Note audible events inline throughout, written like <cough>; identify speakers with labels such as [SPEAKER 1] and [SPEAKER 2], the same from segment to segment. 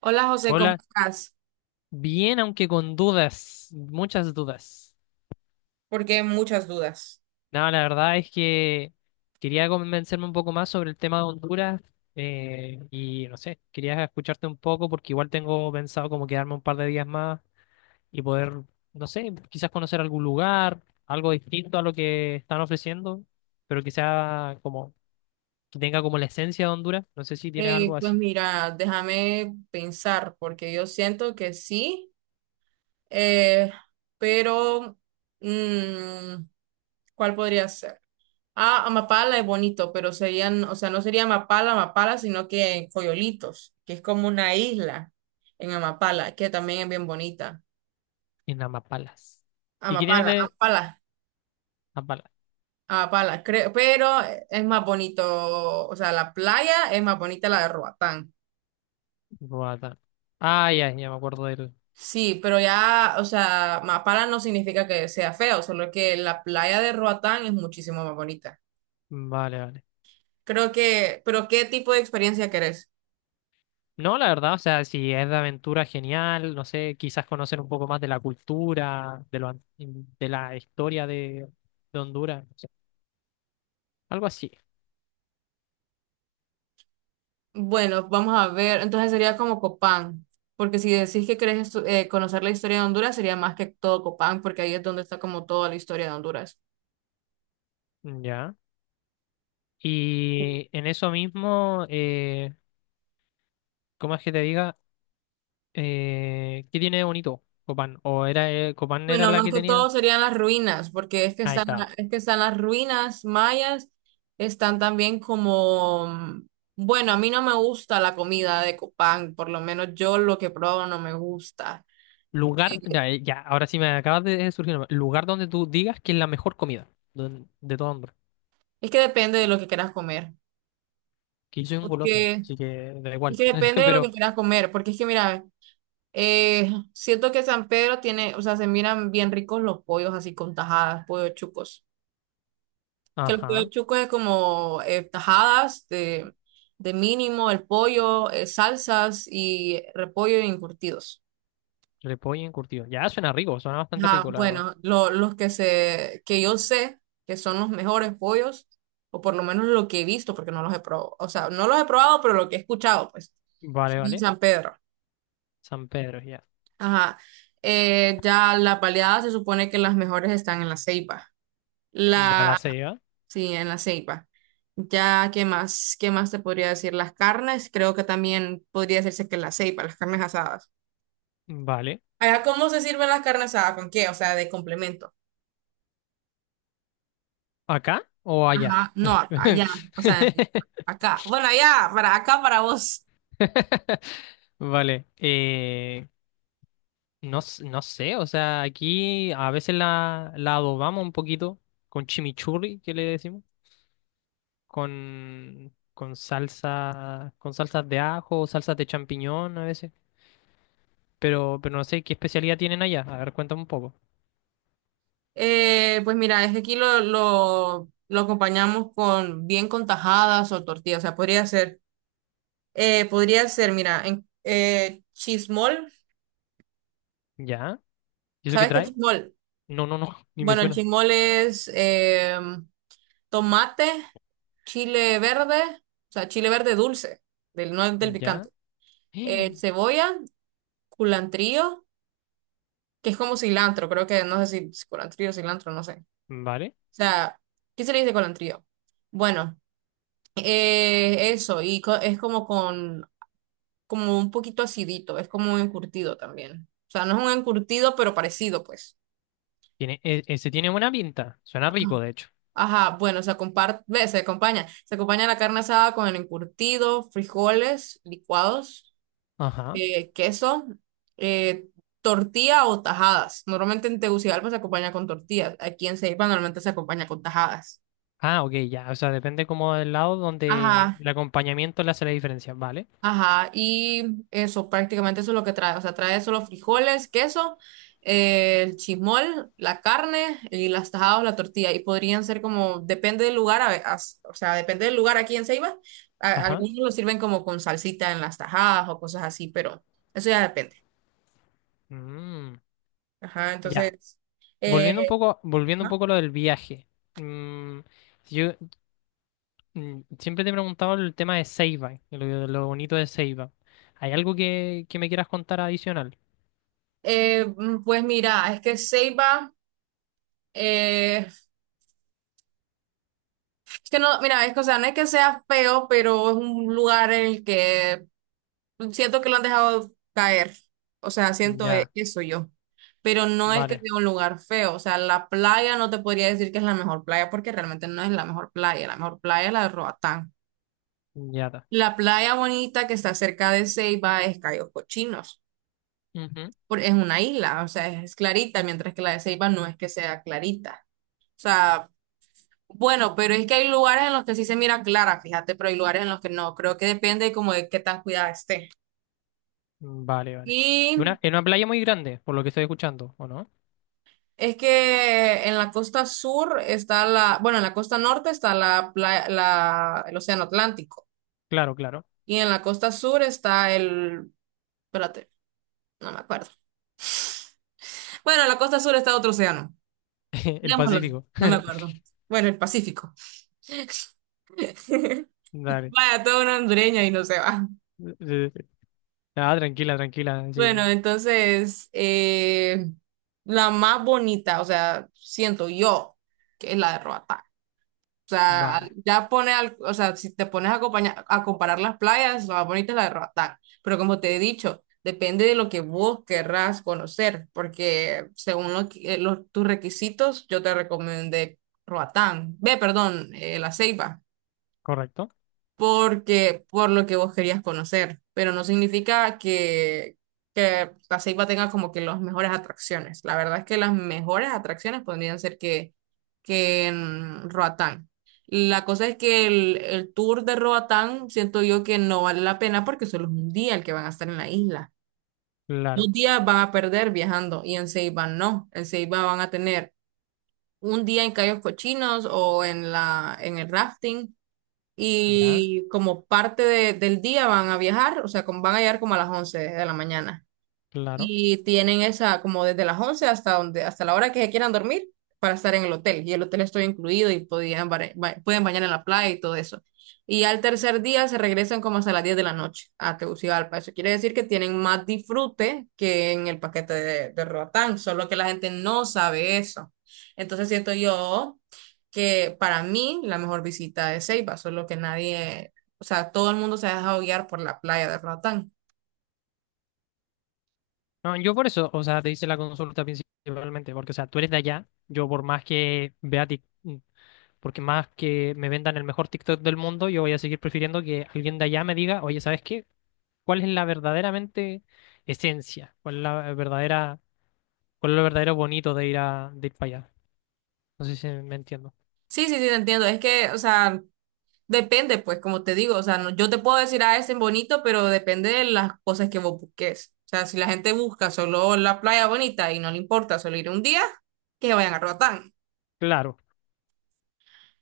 [SPEAKER 1] Hola José, ¿cómo
[SPEAKER 2] Hola,
[SPEAKER 1] estás?
[SPEAKER 2] bien, aunque con dudas, muchas dudas.
[SPEAKER 1] Porque muchas dudas.
[SPEAKER 2] No, la verdad es que quería convencerme un poco más sobre el tema de Honduras y no sé, quería escucharte un poco porque igual tengo pensado como quedarme un par de días más y poder, no sé, quizás conocer algún lugar, algo distinto a lo que están ofreciendo, pero que sea como, que tenga como la esencia de Honduras. ¿No sé si tienes algo
[SPEAKER 1] Pues
[SPEAKER 2] así
[SPEAKER 1] mira, déjame pensar, porque yo siento que sí, eh, pero mm, ¿cuál podría ser? Ah, Amapala es bonito, pero serían, o sea, no sería Amapala, Amapala, sino que en Coyolitos, que es como una isla en Amapala, que también es bien bonita.
[SPEAKER 2] en Amapalas? ¿Y qué tienen
[SPEAKER 1] Amapala,
[SPEAKER 2] de
[SPEAKER 1] Amapala,
[SPEAKER 2] Amapalas?
[SPEAKER 1] Amapala, creo, pero es más bonito, o sea, la playa es más bonita la de Roatán.
[SPEAKER 2] Roatán. Ah, ya, ya me acuerdo
[SPEAKER 1] Sí, pero ya, o sea, Mapala no significa que sea feo, solo que la playa de Roatán es muchísimo más bonita.
[SPEAKER 2] vale, vale.
[SPEAKER 1] Creo que, pero ¿qué tipo de experiencia querés?
[SPEAKER 2] No, la verdad, o sea, si es de aventura, genial, no sé, quizás conocer un poco más de la cultura, de la historia de Honduras, no sé, algo así.
[SPEAKER 1] Bueno, vamos a ver, entonces sería como Copán, porque si decís que querés conocer la historia de Honduras, sería más que todo Copán, porque ahí es donde está como toda la historia de Honduras.
[SPEAKER 2] Ya. Y en eso mismo, ¿cómo es que te diga? ¿Qué tiene de bonito Copán? ¿O era Copán era
[SPEAKER 1] Bueno,
[SPEAKER 2] la
[SPEAKER 1] más
[SPEAKER 2] que
[SPEAKER 1] que todo
[SPEAKER 2] tenía?
[SPEAKER 1] serían las ruinas, porque
[SPEAKER 2] Ahí está.
[SPEAKER 1] es que están las ruinas mayas, están también como, bueno, a mí no me gusta la comida de Copán, por lo menos yo lo que probo no me gusta.
[SPEAKER 2] Lugar,
[SPEAKER 1] Eh,
[SPEAKER 2] ya, ya, ahora sí me acabas de surgir. Lugar donde tú digas que es la mejor comida de todo hombre.
[SPEAKER 1] Es que depende de lo que quieras comer,
[SPEAKER 2] Que yo soy un goloso,
[SPEAKER 1] porque
[SPEAKER 2] así que da
[SPEAKER 1] es
[SPEAKER 2] igual.
[SPEAKER 1] que depende
[SPEAKER 2] <laughs>
[SPEAKER 1] de lo que
[SPEAKER 2] Pero
[SPEAKER 1] quieras comer, porque es que mira, siento que San Pedro tiene, o sea, se miran bien ricos los pollos así con tajadas, pollos chucos. Que los pollo
[SPEAKER 2] ajá,
[SPEAKER 1] chucos es como tajadas de mínimo, el pollo, salsas y repollo y encurtidos.
[SPEAKER 2] repollo encurtido. Ya suena rico, suena bastante
[SPEAKER 1] Ajá,
[SPEAKER 2] rico, la verdad.
[SPEAKER 1] bueno, los que se, que yo sé que son los mejores pollos, o por lo menos lo que he visto, porque no los he probado, o sea, no los he probado, pero lo que he escuchado, pues,
[SPEAKER 2] Vale,
[SPEAKER 1] en
[SPEAKER 2] vale.
[SPEAKER 1] San Pedro.
[SPEAKER 2] San Pedro, ya.
[SPEAKER 1] Ajá. Ya la baleadas se supone que las mejores están en la Ceiba.
[SPEAKER 2] Ya la se lleva.
[SPEAKER 1] Sí, en la ceiba. Ya, ¿qué más? ¿Qué más te podría decir? Las carnes, creo que también podría decirse que en la ceiba, las carnes asadas.
[SPEAKER 2] Vale.
[SPEAKER 1] Allá, ¿cómo se sirven las carnes asadas? ¿Con qué? O sea, de complemento.
[SPEAKER 2] ¿Acá o allá?
[SPEAKER 1] Ajá, no, allá,
[SPEAKER 2] <laughs>
[SPEAKER 1] o sea, acá. Bueno, allá, para acá, para vos.
[SPEAKER 2] <laughs> Vale. No, no sé, o sea, aquí a veces la adobamos un poquito con chimichurri, que le decimos, con salsa, con salsas de ajo, salsas de champiñón a veces. Pero no sé qué especialidad tienen allá. A ver, cuéntame un poco.
[SPEAKER 1] Pues mira, es que aquí lo lo acompañamos con bien con tajadas o tortillas. O sea, podría ser, mira, en, chismol.
[SPEAKER 2] ¿Ya? ¿Y eso qué
[SPEAKER 1] ¿Sabes qué es
[SPEAKER 2] trae?
[SPEAKER 1] chismol?
[SPEAKER 2] No, no, no, <laughs> ni me
[SPEAKER 1] Bueno, el
[SPEAKER 2] suena.
[SPEAKER 1] chismol es, tomate, chile verde, o sea, chile verde dulce, del, no del
[SPEAKER 2] Ya.
[SPEAKER 1] picante,
[SPEAKER 2] <gasps>
[SPEAKER 1] cebolla, culantrío, que es como cilantro, creo que no sé si es culantrío, cilantro, no sé. O
[SPEAKER 2] Vale.
[SPEAKER 1] sea, ¿qué se le dice culantrío? Bueno, eso, y es como con, como un poquito acidito, es como un encurtido también. O sea, no es un encurtido, pero parecido, pues.
[SPEAKER 2] Tiene, ese tiene buena pinta. Suena rico, de hecho.
[SPEAKER 1] Ajá, bueno, se comparte, se acompaña. Se acompaña la carne asada con el encurtido, frijoles licuados,
[SPEAKER 2] Ajá.
[SPEAKER 1] queso, eh, tortilla o tajadas. Normalmente en Tegucigalpa se acompaña con tortillas. Aquí en Ceiba normalmente se acompaña con tajadas.
[SPEAKER 2] Ah, ok, ya. O sea, depende como del lado donde
[SPEAKER 1] Ajá,
[SPEAKER 2] el acompañamiento le hace la diferencia. Vale.
[SPEAKER 1] ajá. Y eso, prácticamente eso es lo que trae. O sea, trae solo frijoles, queso, el chismol, la carne y las tajadas o la tortilla. Y podrían ser como, depende del lugar, o sea, depende del lugar aquí en Ceiba.
[SPEAKER 2] Ajá.
[SPEAKER 1] Algunos lo sirven como con salsita en las tajadas o cosas así, pero eso ya depende.
[SPEAKER 2] Mm,
[SPEAKER 1] Ajá,
[SPEAKER 2] ya.
[SPEAKER 1] entonces, eh,
[SPEAKER 2] Volviendo un poco a lo del viaje. Mm, si yo siempre te he preguntado el tema de Seiba, lo bonito de Seiba. ¿Hay algo que me quieras contar adicional?
[SPEAKER 1] Pues mira, es que Ceiba, eh, es que no, mira, es que, o sea, no es que sea feo, pero es un lugar en el que siento que lo han dejado caer. O sea, siento
[SPEAKER 2] Ya,
[SPEAKER 1] eso yo. Pero no es que
[SPEAKER 2] vale.
[SPEAKER 1] sea un lugar feo. O sea, la playa no te podría decir que es la mejor playa porque realmente no es la mejor playa. La mejor playa es la de Roatán.
[SPEAKER 2] Ya
[SPEAKER 1] La playa bonita que está cerca de Ceiba es Cayos Cochinos.
[SPEAKER 2] está.
[SPEAKER 1] Es una isla, o sea, es clarita, mientras que la de Ceiba no es que sea clarita. O sea, bueno, pero es que hay lugares en los que sí se mira clara, fíjate, pero hay lugares en los que no. Creo que depende como de qué tan cuidada esté.
[SPEAKER 2] Vale, vale.
[SPEAKER 1] Y
[SPEAKER 2] En una playa muy grande, por lo que estoy escuchando, ¿o no?
[SPEAKER 1] es que en la costa sur está la, bueno, en la costa norte está la, el Océano Atlántico.
[SPEAKER 2] Claro, claro.
[SPEAKER 1] Y en la costa sur está el, espérate, no me acuerdo. Bueno, en la costa sur está otro océano.
[SPEAKER 2] <laughs> El
[SPEAKER 1] Digámoslo,
[SPEAKER 2] Pacífico.
[SPEAKER 1] no me
[SPEAKER 2] <laughs>
[SPEAKER 1] acuerdo. Bueno, el Pacífico. <laughs>
[SPEAKER 2] Dale.
[SPEAKER 1] Vaya, toda una hondureña y no se va.
[SPEAKER 2] Eh, Ah, tranquila, tranquila.
[SPEAKER 1] Bueno,
[SPEAKER 2] Sí.
[SPEAKER 1] entonces, la más bonita, o sea, siento yo que es la de Roatán. O sea,
[SPEAKER 2] Vale.
[SPEAKER 1] o sea, si te pones a, a comparar las playas, la más bonita es la de Roatán. Pero como te he dicho, depende de lo que vos querrás conocer, porque según los, tus requisitos, yo te recomendé Roatán. Ve, perdón, La Ceiba
[SPEAKER 2] Correcto.
[SPEAKER 1] porque por lo que vos querías conocer, pero no significa que la ceiba tenga como que las mejores atracciones. La verdad es que las mejores atracciones podrían ser que en Roatán. La cosa es que el tour de Roatán siento yo que no vale la pena porque solo es un día el que van a estar en la isla.
[SPEAKER 2] Claro.
[SPEAKER 1] Dos días van a perder viajando y en Ceiba no. En Ceiba van a tener un día en Cayos Cochinos o en la, en el rafting
[SPEAKER 2] Ya.
[SPEAKER 1] y como del día van a viajar, o sea, van a llegar como a las 11 de la mañana.
[SPEAKER 2] Claro.
[SPEAKER 1] Y tienen esa como desde las 11 hasta donde, hasta la hora que se quieran dormir para estar en el hotel. Y el hotel estoy incluido y podían, pueden bañar en la playa y todo eso. Y al tercer día se regresan como hasta las 10 de la noche a Tegucigalpa. Eso quiere decir que tienen más disfrute que en el paquete de Roatán, solo que la gente no sabe eso. Entonces siento yo que para mí la mejor visita es Ceiba, solo que nadie, o sea, todo el mundo se ha dejado guiar por la playa de Roatán.
[SPEAKER 2] No, yo por eso, o sea, te hice la consulta principalmente, porque, o sea, tú eres de allá. Yo por más que vea porque más que me vendan el mejor TikTok del mundo, yo voy a seguir prefiriendo que alguien de allá me diga, oye, ¿sabes qué? ¿Cuál es la verdaderamente esencia? ¿Cuál es la verdadera ¿cuál es lo verdadero bonito de ir de ir para allá? No sé si me entiendo.
[SPEAKER 1] Sí, sí, sí, te entiendo. Es que, o sea, depende, pues, como te digo, o sea, yo te puedo decir, ah, es en bonito, pero depende de las cosas que vos busques. O sea, si la gente busca solo la playa bonita y no le importa solo ir un día, que se vayan a Roatán.
[SPEAKER 2] Claro.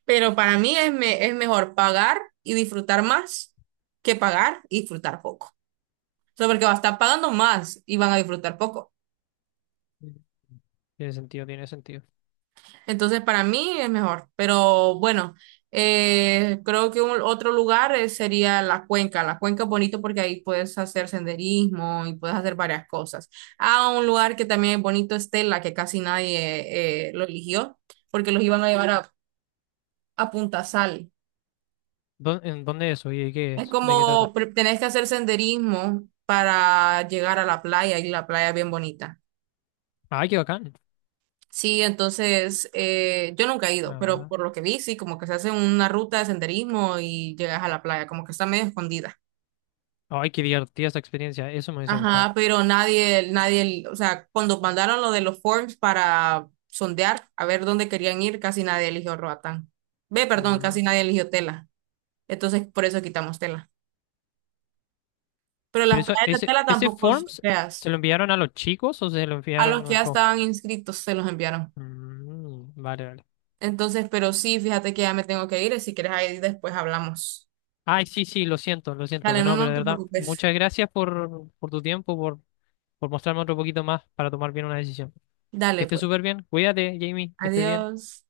[SPEAKER 1] Pero para mí es, es mejor pagar y disfrutar más que pagar y disfrutar poco. O sea, porque vas a estar pagando más y van a disfrutar poco.
[SPEAKER 2] Tiene sentido, tiene sentido.
[SPEAKER 1] Entonces, para mí es mejor. Pero bueno, creo que otro lugar sería la cuenca. La cuenca es bonito porque ahí puedes hacer senderismo y puedes hacer varias cosas. Ah, un lugar que también es bonito es Tela, que casi nadie lo eligió porque los iban a llevar a Punta Sal.
[SPEAKER 2] ¿Dó- ¿en dónde es eso y de qué
[SPEAKER 1] Es
[SPEAKER 2] es? ¿De qué
[SPEAKER 1] como
[SPEAKER 2] trata?
[SPEAKER 1] tenés que hacer senderismo para llegar a la playa y la playa es bien bonita.
[SPEAKER 2] Ay, qué bacán.
[SPEAKER 1] Sí, entonces yo nunca he ido, pero
[SPEAKER 2] Bla,
[SPEAKER 1] por lo que vi, sí, como que se hace una ruta de senderismo y llegas a la playa, como que está medio escondida.
[SPEAKER 2] ay, qué divertida esa experiencia. Eso me hubiese gustado.
[SPEAKER 1] Ajá, pero nadie, nadie, o sea, cuando mandaron lo de los forms para sondear a ver dónde querían ir, casi nadie eligió Roatán. Ve, perdón,
[SPEAKER 2] Mm.
[SPEAKER 1] casi nadie eligió Tela. Entonces, por eso quitamos Tela. Pero
[SPEAKER 2] Pero
[SPEAKER 1] las
[SPEAKER 2] eso,
[SPEAKER 1] playas de Tela
[SPEAKER 2] ese
[SPEAKER 1] tampoco son
[SPEAKER 2] forms, ¿se
[SPEAKER 1] feas.
[SPEAKER 2] lo enviaron a los chicos o se lo
[SPEAKER 1] A los
[SPEAKER 2] enviaron
[SPEAKER 1] que
[SPEAKER 2] a
[SPEAKER 1] ya
[SPEAKER 2] co-
[SPEAKER 1] estaban inscritos se los enviaron.
[SPEAKER 2] Mm, vale, vale.
[SPEAKER 1] Entonces, pero sí, fíjate que ya me tengo que ir, y si quieres ahí después hablamos.
[SPEAKER 2] Ay, sí, sí, lo siento, lo siento.
[SPEAKER 1] Dale,
[SPEAKER 2] Pero
[SPEAKER 1] no,
[SPEAKER 2] no, pero
[SPEAKER 1] no
[SPEAKER 2] de
[SPEAKER 1] te
[SPEAKER 2] verdad,
[SPEAKER 1] preocupes.
[SPEAKER 2] muchas gracias por tu tiempo, por mostrarme otro poquito más para tomar bien una decisión. Que
[SPEAKER 1] Dale,
[SPEAKER 2] estés
[SPEAKER 1] pues.
[SPEAKER 2] súper bien. Cuídate, Jamie, que estés bien.
[SPEAKER 1] Adiós.